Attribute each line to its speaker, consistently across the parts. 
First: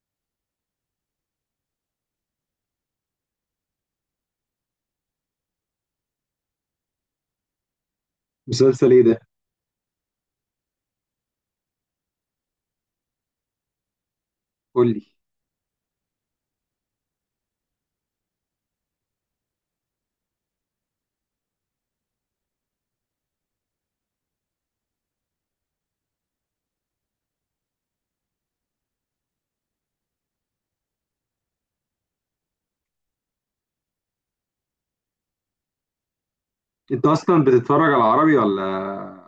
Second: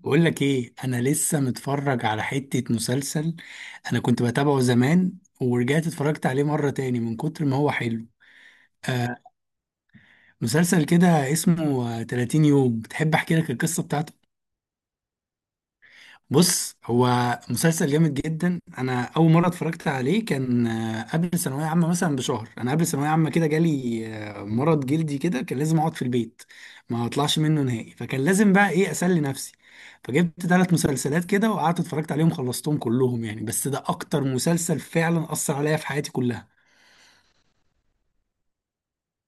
Speaker 1: بقول لك ايه، انا لسه متفرج على حتة مسلسل. انا كنت بتابعه زمان ورجعت اتفرجت عليه مرة تاني من كتر ما هو حلو.
Speaker 2: مسلسل ايه
Speaker 1: آه،
Speaker 2: ده؟
Speaker 1: مسلسل كده اسمه 30 يوم. تحب احكي لك القصة بتاعته؟
Speaker 2: قول لي.
Speaker 1: بص، هو مسلسل جامد جدا. انا اول مره اتفرجت عليه كان قبل ثانويه عامه مثلا بشهر. انا قبل ثانويه عامه كده جالي مرض جلدي كده، كان لازم اقعد في البيت ما اطلعش منه نهائي، فكان لازم بقى ايه، اسلي نفسي. فجبت ثلاث مسلسلات كده وقعدت اتفرجت عليهم، خلصتهم كلهم يعني، بس ده اكتر مسلسل فعلا اثر عليا في حياتي كلها.
Speaker 2: انت اصلا بتتفرج على عربي ولا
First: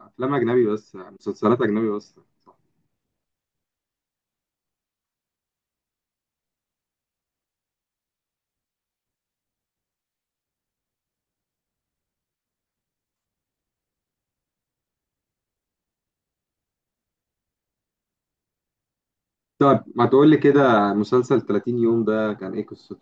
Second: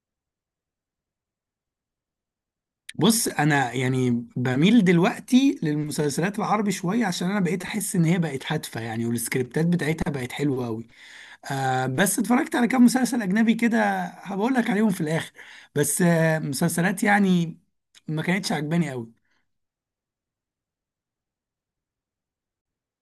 Speaker 2: افلام اجنبي بس، يعني مسلسلات اجنبي بس؟ صح.
Speaker 1: بص انا يعني بميل دلوقتي للمسلسلات العربي شويه، عشان انا بقيت احس ان هي بقت هادفه يعني، والسكريبتات بتاعتها بقت حلوه قوي. آه، بس اتفرجت على كام مسلسل أجنبي كده، هبقول لك عليهم في الآخر. بس آه، مسلسلات يعني ما كانتش عجباني قوي.
Speaker 2: طب ما تقول لي كده، مسلسل 30 يوم ده كان ايه قصته؟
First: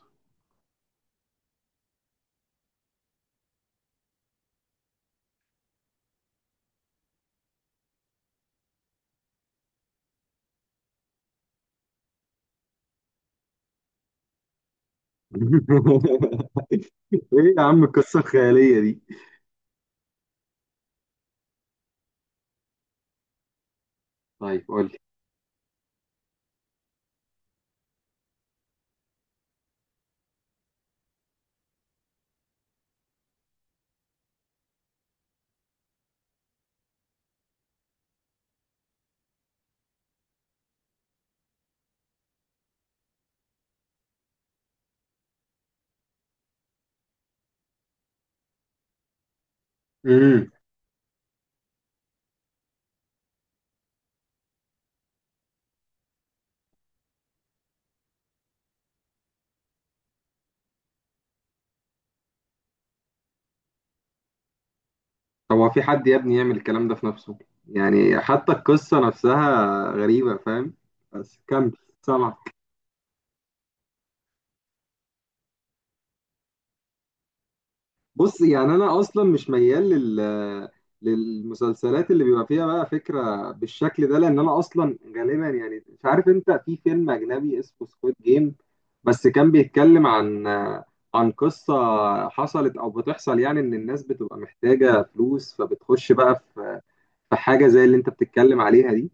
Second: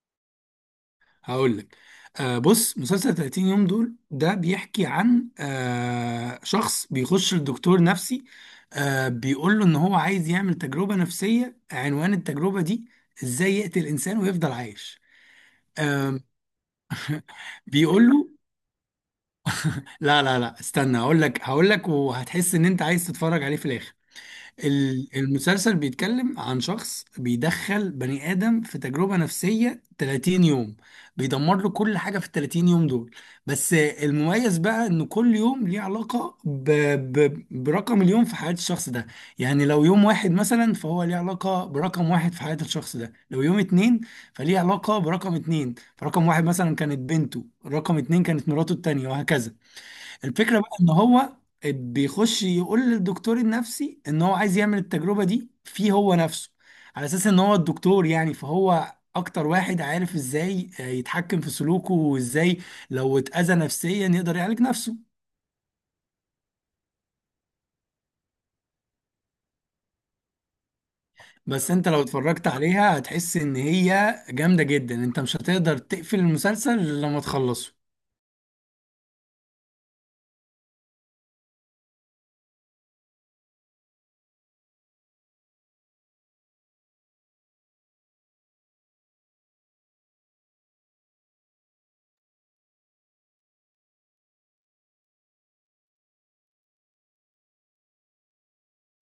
Speaker 1: هقول لك. آه، بص، مسلسل 30 يوم دول ده بيحكي عن آه، شخص بيخش لدكتور نفسي. آه، بيقول له إن هو عايز يعمل تجربة نفسية. عنوان التجربة دي إزاي يقتل إنسان ويفضل عايش. آه،
Speaker 2: ايه يا عم
Speaker 1: بيقول
Speaker 2: القصه
Speaker 1: له
Speaker 2: الخياليه دي؟
Speaker 1: لا لا لا، استنى، هقول لك هقول لك، وهتحس إن أنت عايز تتفرج عليه في الآخر.
Speaker 2: طيب قول لي.
Speaker 1: المسلسل بيتكلم عن شخص بيدخل بني آدم في تجربة نفسية 30 يوم، بيدمر له كل حاجة في ال 30 يوم دول. بس المميز بقى إن كل يوم ليه علاقة برقم اليوم في حياة الشخص ده. يعني لو يوم واحد مثلا، فهو ليه علاقة برقم واحد في حياة الشخص ده. لو يوم اتنين، فليه علاقة برقم اتنين. فرقم واحد مثلا كانت بنته، رقم اتنين كانت مراته التانية، وهكذا.
Speaker 2: امم.
Speaker 1: الفكرة بقى ان هو بيخش يقول للدكتور النفسي ان هو عايز يعمل التجربة دي فيه هو نفسه، على اساس ان هو الدكتور يعني، فهو اكتر واحد عارف ازاي يتحكم في سلوكه، وازاي لو اتأذى نفسيا يقدر يعالج نفسه.
Speaker 2: طب هو في حد يا ابني يعمل الكلام ده في نفسه؟ يعني حتى القصه نفسها غريبه، فاهم؟ بس
Speaker 1: بس
Speaker 2: كمل.
Speaker 1: انت لو
Speaker 2: سامع.
Speaker 1: اتفرجت عليها هتحس ان هي جامدة جدا. انت مش هتقدر تقفل المسلسل إلا لما تخلصه.
Speaker 2: بص، يعني انا اصلا مش ميال للمسلسلات اللي بيبقى فيها بقى فكره بالشكل ده، لان انا اصلا غالبا يعني مش عارف، انت في فيلم اجنبي اسمه سكويد جيم بس كان بيتكلم عن قصه حصلت او بتحصل، يعني ان الناس بتبقى محتاجه فلوس فبتخش بقى في حاجه زي اللي انت بتتكلم عليها دي.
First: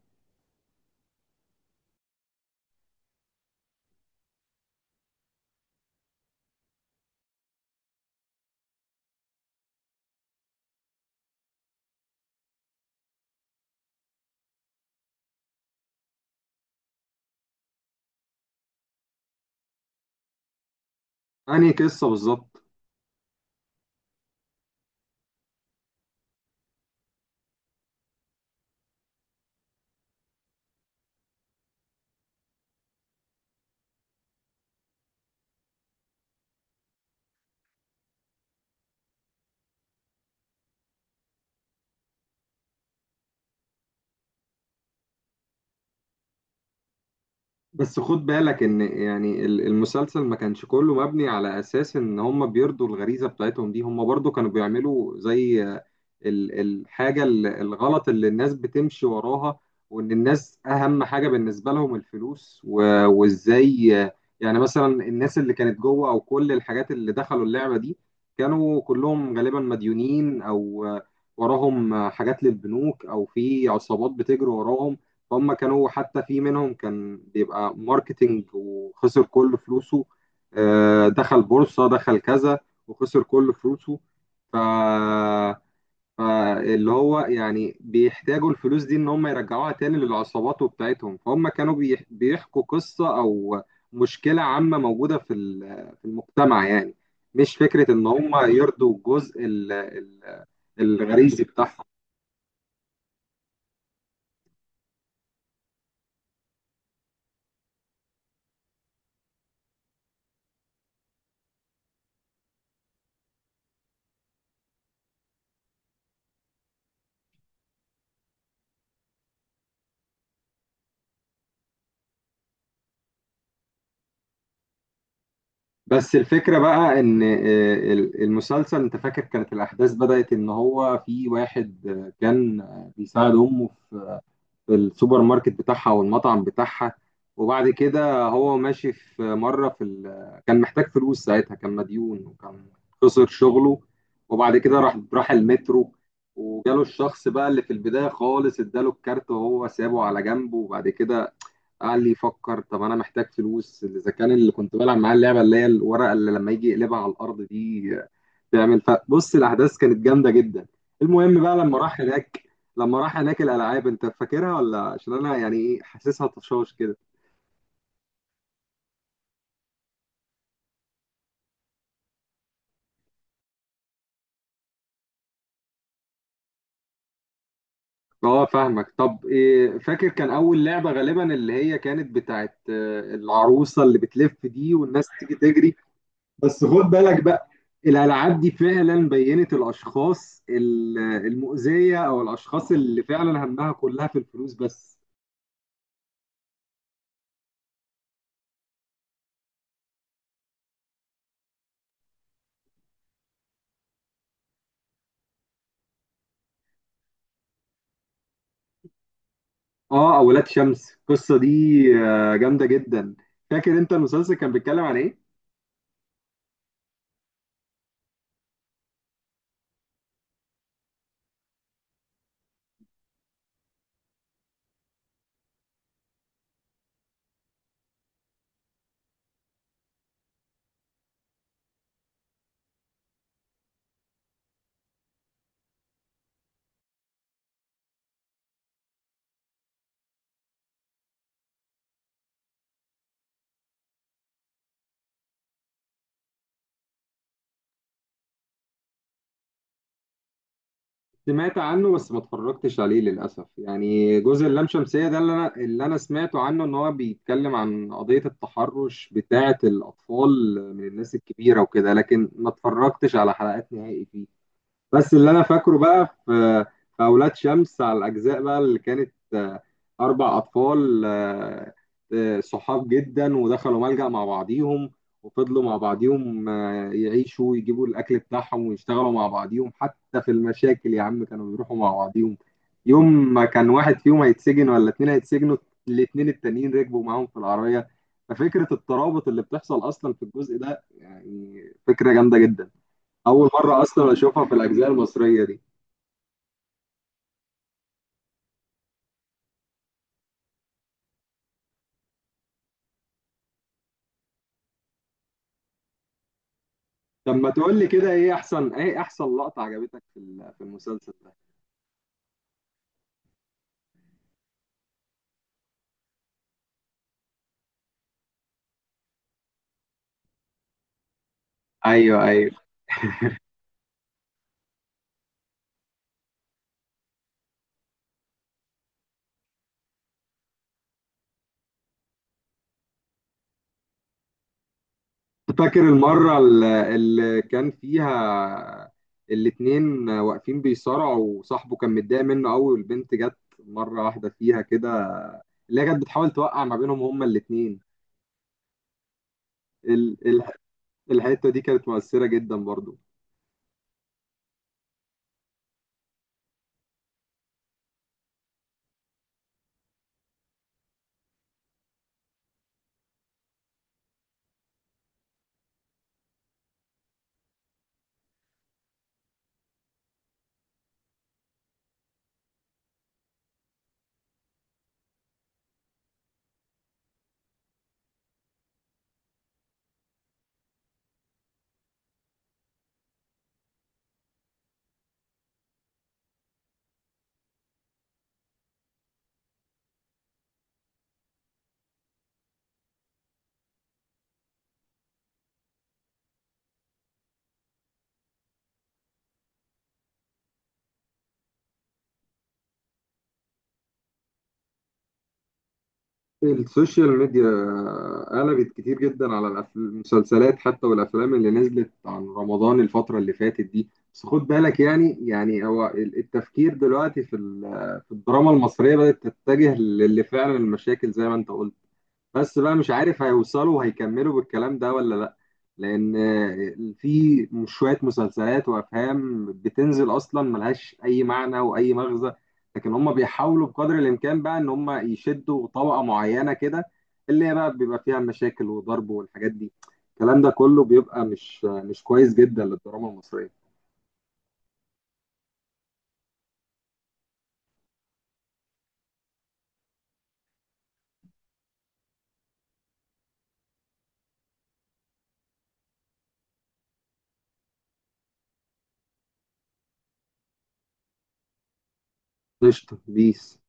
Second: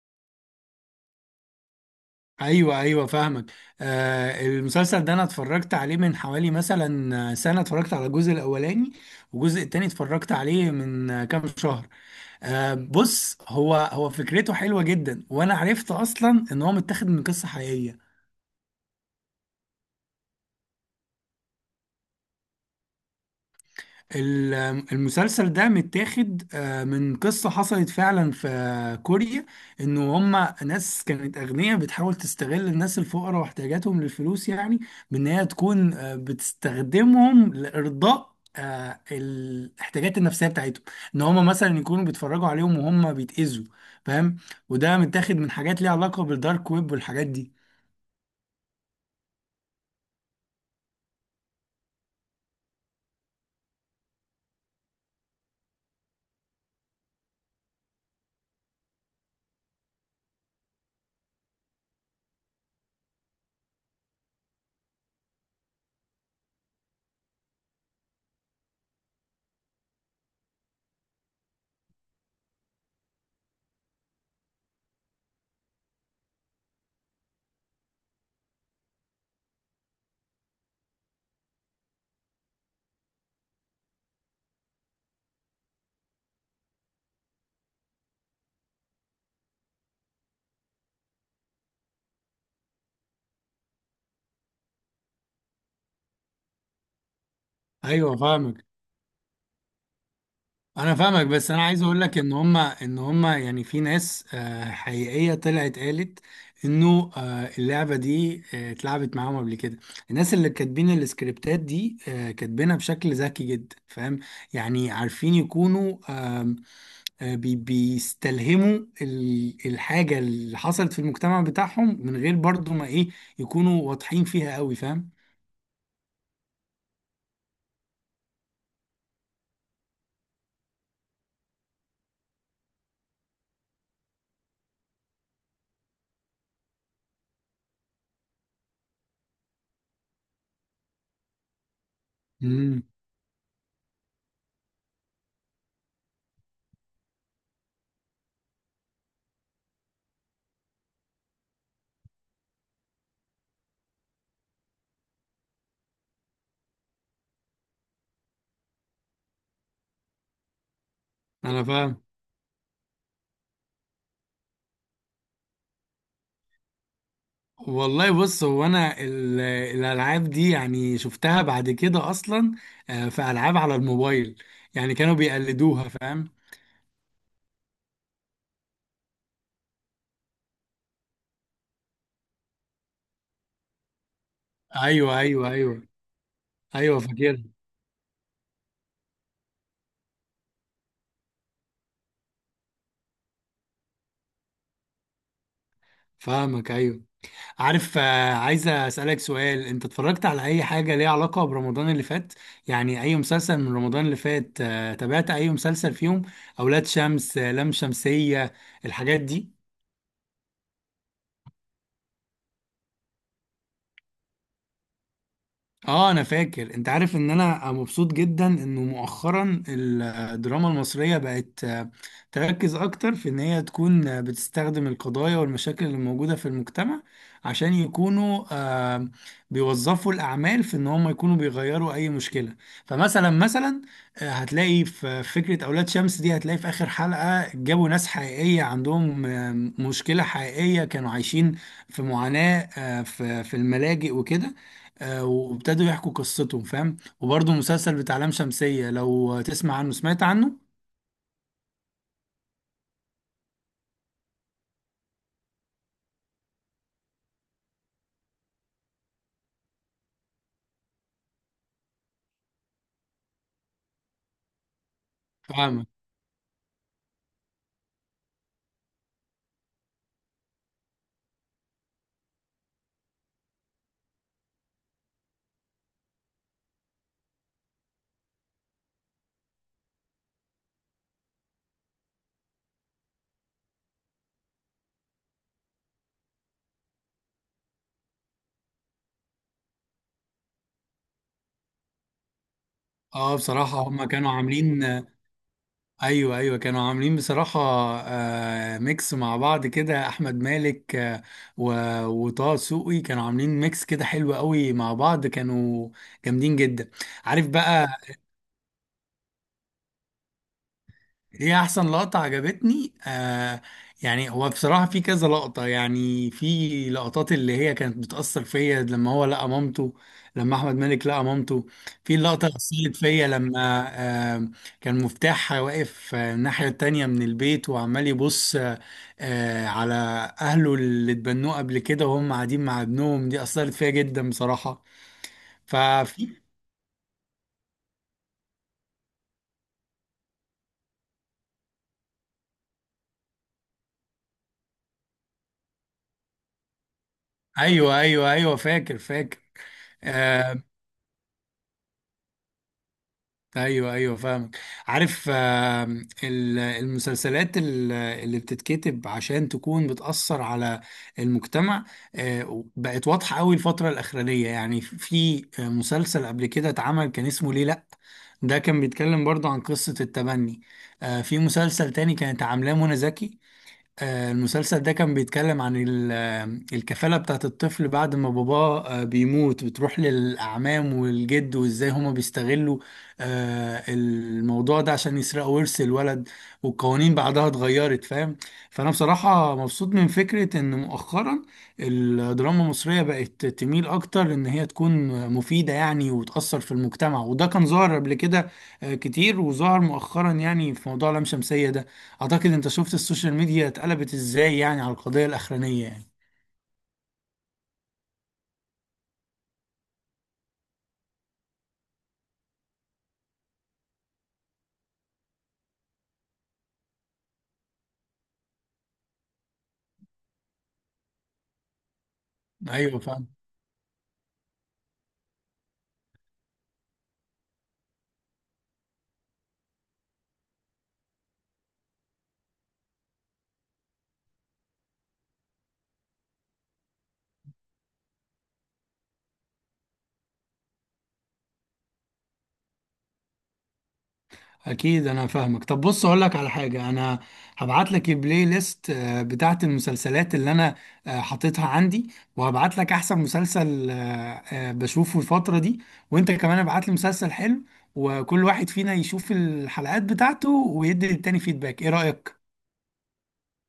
Speaker 1: ايوه ايوه، فاهمك. آه، المسلسل ده انا اتفرجت عليه من حوالي مثلا سنه، اتفرجت على الجزء الاولاني، والجزء التاني اتفرجت عليه من كام شهر. آه، بص، هو فكرته حلوه جدا، وانا عرفت اصلا ان هو متاخد من قصه حقيقيه.
Speaker 2: انهي قصه بالظبط؟
Speaker 1: ال- المسلسل ده متاخد من قصة حصلت فعلا في كوريا. انه هما ناس كانت اغنياء بتحاول تستغل الناس الفقراء واحتياجاتهم للفلوس يعني، بان هي تكون بتستخدمهم لارضاء الاحتياجات النفسية بتاعتهم، ان هما مثلا يكونوا بيتفرجوا عليهم وهم بيتأذوا، فاهم؟ وده متاخد من حاجات ليها علاقة بالدارك ويب والحاجات دي.
Speaker 2: بس خد بالك ان، يعني المسلسل ما كانش كله مبني على اساس ان هم بيرضوا الغريزه بتاعتهم دي، هم برضو كانوا بيعملوا زي الغلط اللي الناس بتمشي وراها، وان الناس اهم حاجه بالنسبه لهم الفلوس وازاي يعني مثلا الناس اللي كانت جوه او كل الحاجات اللي دخلوا اللعبه دي كانوا كلهم غالبا مديونين، او وراهم حاجات للبنوك او في عصابات بتجري وراهم. هم كانوا حتى في منهم كان بيبقى ماركتينج وخسر كل فلوسه، دخل بورصة دخل كذا وخسر كل فلوسه. ف فاللي هو يعني بيحتاجوا الفلوس دي ان هم يرجعوها تاني للعصابات وبتاعتهم، فهم كانوا بيحكوا قصة او مشكلة عامة موجودة في في المجتمع، يعني مش فكرة ان
Speaker 1: ايوه
Speaker 2: هم
Speaker 1: فاهمك.
Speaker 2: يرضوا الجزء ال- ال-
Speaker 1: انا فاهمك،
Speaker 2: الغريزي
Speaker 1: بس انا عايز
Speaker 2: بتاعهم.
Speaker 1: اقول لك ان هما يعني في ناس حقيقيه طلعت قالت انه اللعبه دي اتلعبت معاهم قبل كده. الناس اللي كاتبين السكريبتات دي كاتبينها بشكل ذكي جدا، فاهم؟ يعني عارفين يكونوا آم، بيستلهموا الحاجه اللي حصلت في المجتمع بتاعهم من غير برضو ما ايه، يكونوا واضحين فيها قوي، فاهم؟
Speaker 2: بس الفكرة بقى إن المسلسل، أنت فاكر كانت الأحداث بدأت إن هو في واحد كان بيساعد أمه في في السوبر ماركت بتاعها والمطعم بتاعها، وبعد كده هو ماشي في مرة في كان محتاج فلوس ساعتها، كان مديون وكان
Speaker 1: امم،
Speaker 2: خسر شغله، وبعد كده راح المترو، وجاله الشخص بقى اللي في البداية خالص اداله الكارت وهو سابه على جنبه، وبعد كده قعد لي يفكر طب انا محتاج فلوس، اذا كان اللي كنت بلعب معاه اللعبه اللي هي الورقه اللي لما يجي يقلبها على الارض دي تعمل، فبص الاحداث كانت جامده جدا. المهم بقى
Speaker 1: انا
Speaker 2: لما راح
Speaker 1: فاهم.
Speaker 2: هناك لما راح هناك الالعاب انت فاكرها ولا؟ عشان انا يعني ايه، حاسسها طشاش كده.
Speaker 1: والله بص، هو انا الالعاب دي يعني شفتها بعد كده اصلا. آه، في العاب على الموبايل يعني كانوا بيقلدوها، فاهم؟
Speaker 2: اه، فاهمك. طب إيه فاكر كان اول لعبه غالبا اللي هي كانت بتاعت العروسه اللي بتلف دي والناس
Speaker 1: ايوه
Speaker 2: تيجي
Speaker 1: ايوه
Speaker 2: تجري؟
Speaker 1: ايوه.
Speaker 2: بس خد
Speaker 1: ايوه
Speaker 2: بالك
Speaker 1: فاكر.
Speaker 2: بقى، الالعاب دي فعلا بينت الاشخاص المؤذيه او الاشخاص اللي فعلا همها كلها في الفلوس بس.
Speaker 1: فاهمك، ايوه. عارف، آه، عايز اسالك سؤال: انت اتفرجت على اي حاجه ليها علاقه برمضان اللي فات؟ يعني اي مسلسل من رمضان اللي فات تابعت اي مسلسل فيهم؟ اولاد شمس، لام شمسيه، الحاجات دي.
Speaker 2: اه، اولاد شمس القصه دي جامده جدا. فاكر انت المسلسل كان بيتكلم عن ايه؟
Speaker 1: اه انا فاكر. انت عارف ان انا مبسوط جدا انه مؤخرا الدراما المصرية بقت تركز اكتر في ان هي تكون بتستخدم القضايا والمشاكل اللي موجودة في المجتمع، عشان يكونوا بيوظفوا الاعمال في ان هم يكونوا بيغيروا اي مشكلة. مثلا، هتلاقي في فكرة اولاد شمس دي، هتلاقي في اخر حلقة جابوا ناس حقيقية عندهم مشكلة حقيقية كانوا عايشين في معاناة في الملاجئ وكده. آه، وابتدوا يحكوا قصتهم، فاهم؟ وبرضه المسلسل بتاع لام شمسية، لو تسمع عنه سمعت عنه.
Speaker 2: سمعت عنه بس ما اتفرجتش عليه للاسف، يعني جزء اللام شمسيه ده اللي انا سمعته عنه ان هو بيتكلم عن قضيه التحرش بتاعه الاطفال من الناس الكبيره وكده، لكن ما اتفرجتش على حلقات نهائي فيه. بس اللي انا فاكره
Speaker 1: فاهمك.
Speaker 2: بقى في اولاد شمس، على الاجزاء بقى اللي كانت اربع اطفال صحاب جدا، ودخلوا ملجأ مع بعضيهم، وفضلوا مع بعضيهم يعيشوا ويجيبوا الاكل بتاعهم ويشتغلوا مع بعضيهم، حتى في المشاكل يا عم كانوا بيروحوا مع بعضيهم. يوم ما كان واحد فيهم هيتسجن ولا اتنين هيتسجنوا، الاتنين التانيين ركبوا معاهم في العربية. ففكرة الترابط اللي بتحصل اصلا في الجزء ده يعني فكرة جامدة جدا.
Speaker 1: اه
Speaker 2: اول
Speaker 1: بصراحة
Speaker 2: مره
Speaker 1: هما
Speaker 2: اصلا
Speaker 1: كانوا
Speaker 2: اشوفها في
Speaker 1: عاملين
Speaker 2: الاجزاء المصريه دي.
Speaker 1: ايوه ايوه، كانوا عاملين بصراحة آه، ميكس مع بعض كده. احمد مالك و... وطه دسوقي كانوا عاملين ميكس كده حلو قوي مع بعض، كانوا جامدين جدا.
Speaker 2: طب
Speaker 1: عارف
Speaker 2: ما تقول لي
Speaker 1: بقى،
Speaker 2: كده، ايه احسن لقطه عجبتك في في المسلسل ده؟
Speaker 1: هي احسن لقطة عجبتني آه، يعني هو بصراحة في كذا لقطة، يعني في لقطات اللي هي كانت بتأثر فيا. لما هو لقى مامته، لما احمد مالك لقى مامته، في
Speaker 2: ايوه
Speaker 1: اللقطة اللي
Speaker 2: ايوه،
Speaker 1: أثرت فيا لما آه كان مفتاح واقف الناحية التانية من البيت وعمال يبص على اهله اللي اتبنوه قبل كده وهم قاعدين مع ابنهم، دي أثرت فيا جدا بصراحة.
Speaker 2: فاكر
Speaker 1: ففي
Speaker 2: المره اللي كان فيها الاتنين واقفين بيصارعوا وصاحبه كان متضايق منه قوي، والبنت جت مره واحده فيها كده اللي هي كانت بتحاول توقع ما بينهم هما الاتنين.
Speaker 1: ايوه ايوه ايوه، فاكر فاكر.
Speaker 2: ال- ال-
Speaker 1: آه،
Speaker 2: الحته دي كانت مؤثره جدا برضو.
Speaker 1: ايوه ايوه، فاهمك. عارف، المسلسلات اللي بتتكتب عشان تكون بتأثر على المجتمع بقت واضحة قوي الفترة الأخرانية. يعني في مسلسل قبل كده اتعمل كان اسمه ليه لأ، ده كان بيتكلم برضه عن قصة التبني. في مسلسل تاني كانت عاملاه منى زكي، المسلسل ده كان بيتكلم عن الكفالة بتاعت الطفل بعد ما باباه بيموت بتروح للأعمام والجد، وإزاي هما بيستغلوا الموضوع ده عشان يسرقوا ورث الولد، والقوانين بعدها اتغيرت، فاهم؟ فأنا بصراحة مبسوط من فكرة إن مؤخرا الدراما المصرية بقت تميل أكتر إن هي تكون مفيدة يعني، وتأثر في المجتمع. وده كان ظاهر قبل كده كتير، وظهر مؤخرا يعني في موضوع لام شمسية ده. اعتقد انت شفت السوشيال ميديا اتقلبت ازاي يعني على القضية الاخرانية يعني.
Speaker 2: السوشيال ميديا قلبت كتير جدا على المسلسلات حتى والافلام اللي نزلت عن رمضان الفتره اللي فاتت دي، بس خد بالك، يعني هو التفكير دلوقتي في في الدراما المصريه بدات تتجه للي فعلا المشاكل زي ما انت قلت، بس بقى مش
Speaker 1: ايوه
Speaker 2: عارف
Speaker 1: فاهم.
Speaker 2: هيوصلوا وهيكملوا بالكلام ده ولا لا. لان في شوية مسلسلات وافهام بتنزل اصلا ملهاش اي معنى واي مغزى، لكن هم بيحاولوا بقدر الامكان بقى ان هم يشدوا طبقة معينة كده اللي هي بقى بيبقى فيها مشاكل وضرب والحاجات دي. الكلام ده كله بيبقى مش كويس جدا للدراما المصرية.
Speaker 1: اكيد انا فاهمك. طب بص، اقول لك على حاجة، انا هبعت لك البلاي ليست بتاعت المسلسلات اللي انا حاططها عندي، وهبعت لك احسن مسلسل بشوفه الفترة دي. وانت كمان ابعت لي مسلسل حلو، وكل واحد فينا يشوف الحلقات بتاعته ويدي للتاني فيدباك. ايه رأيك؟
Speaker 2: قشطة بيس.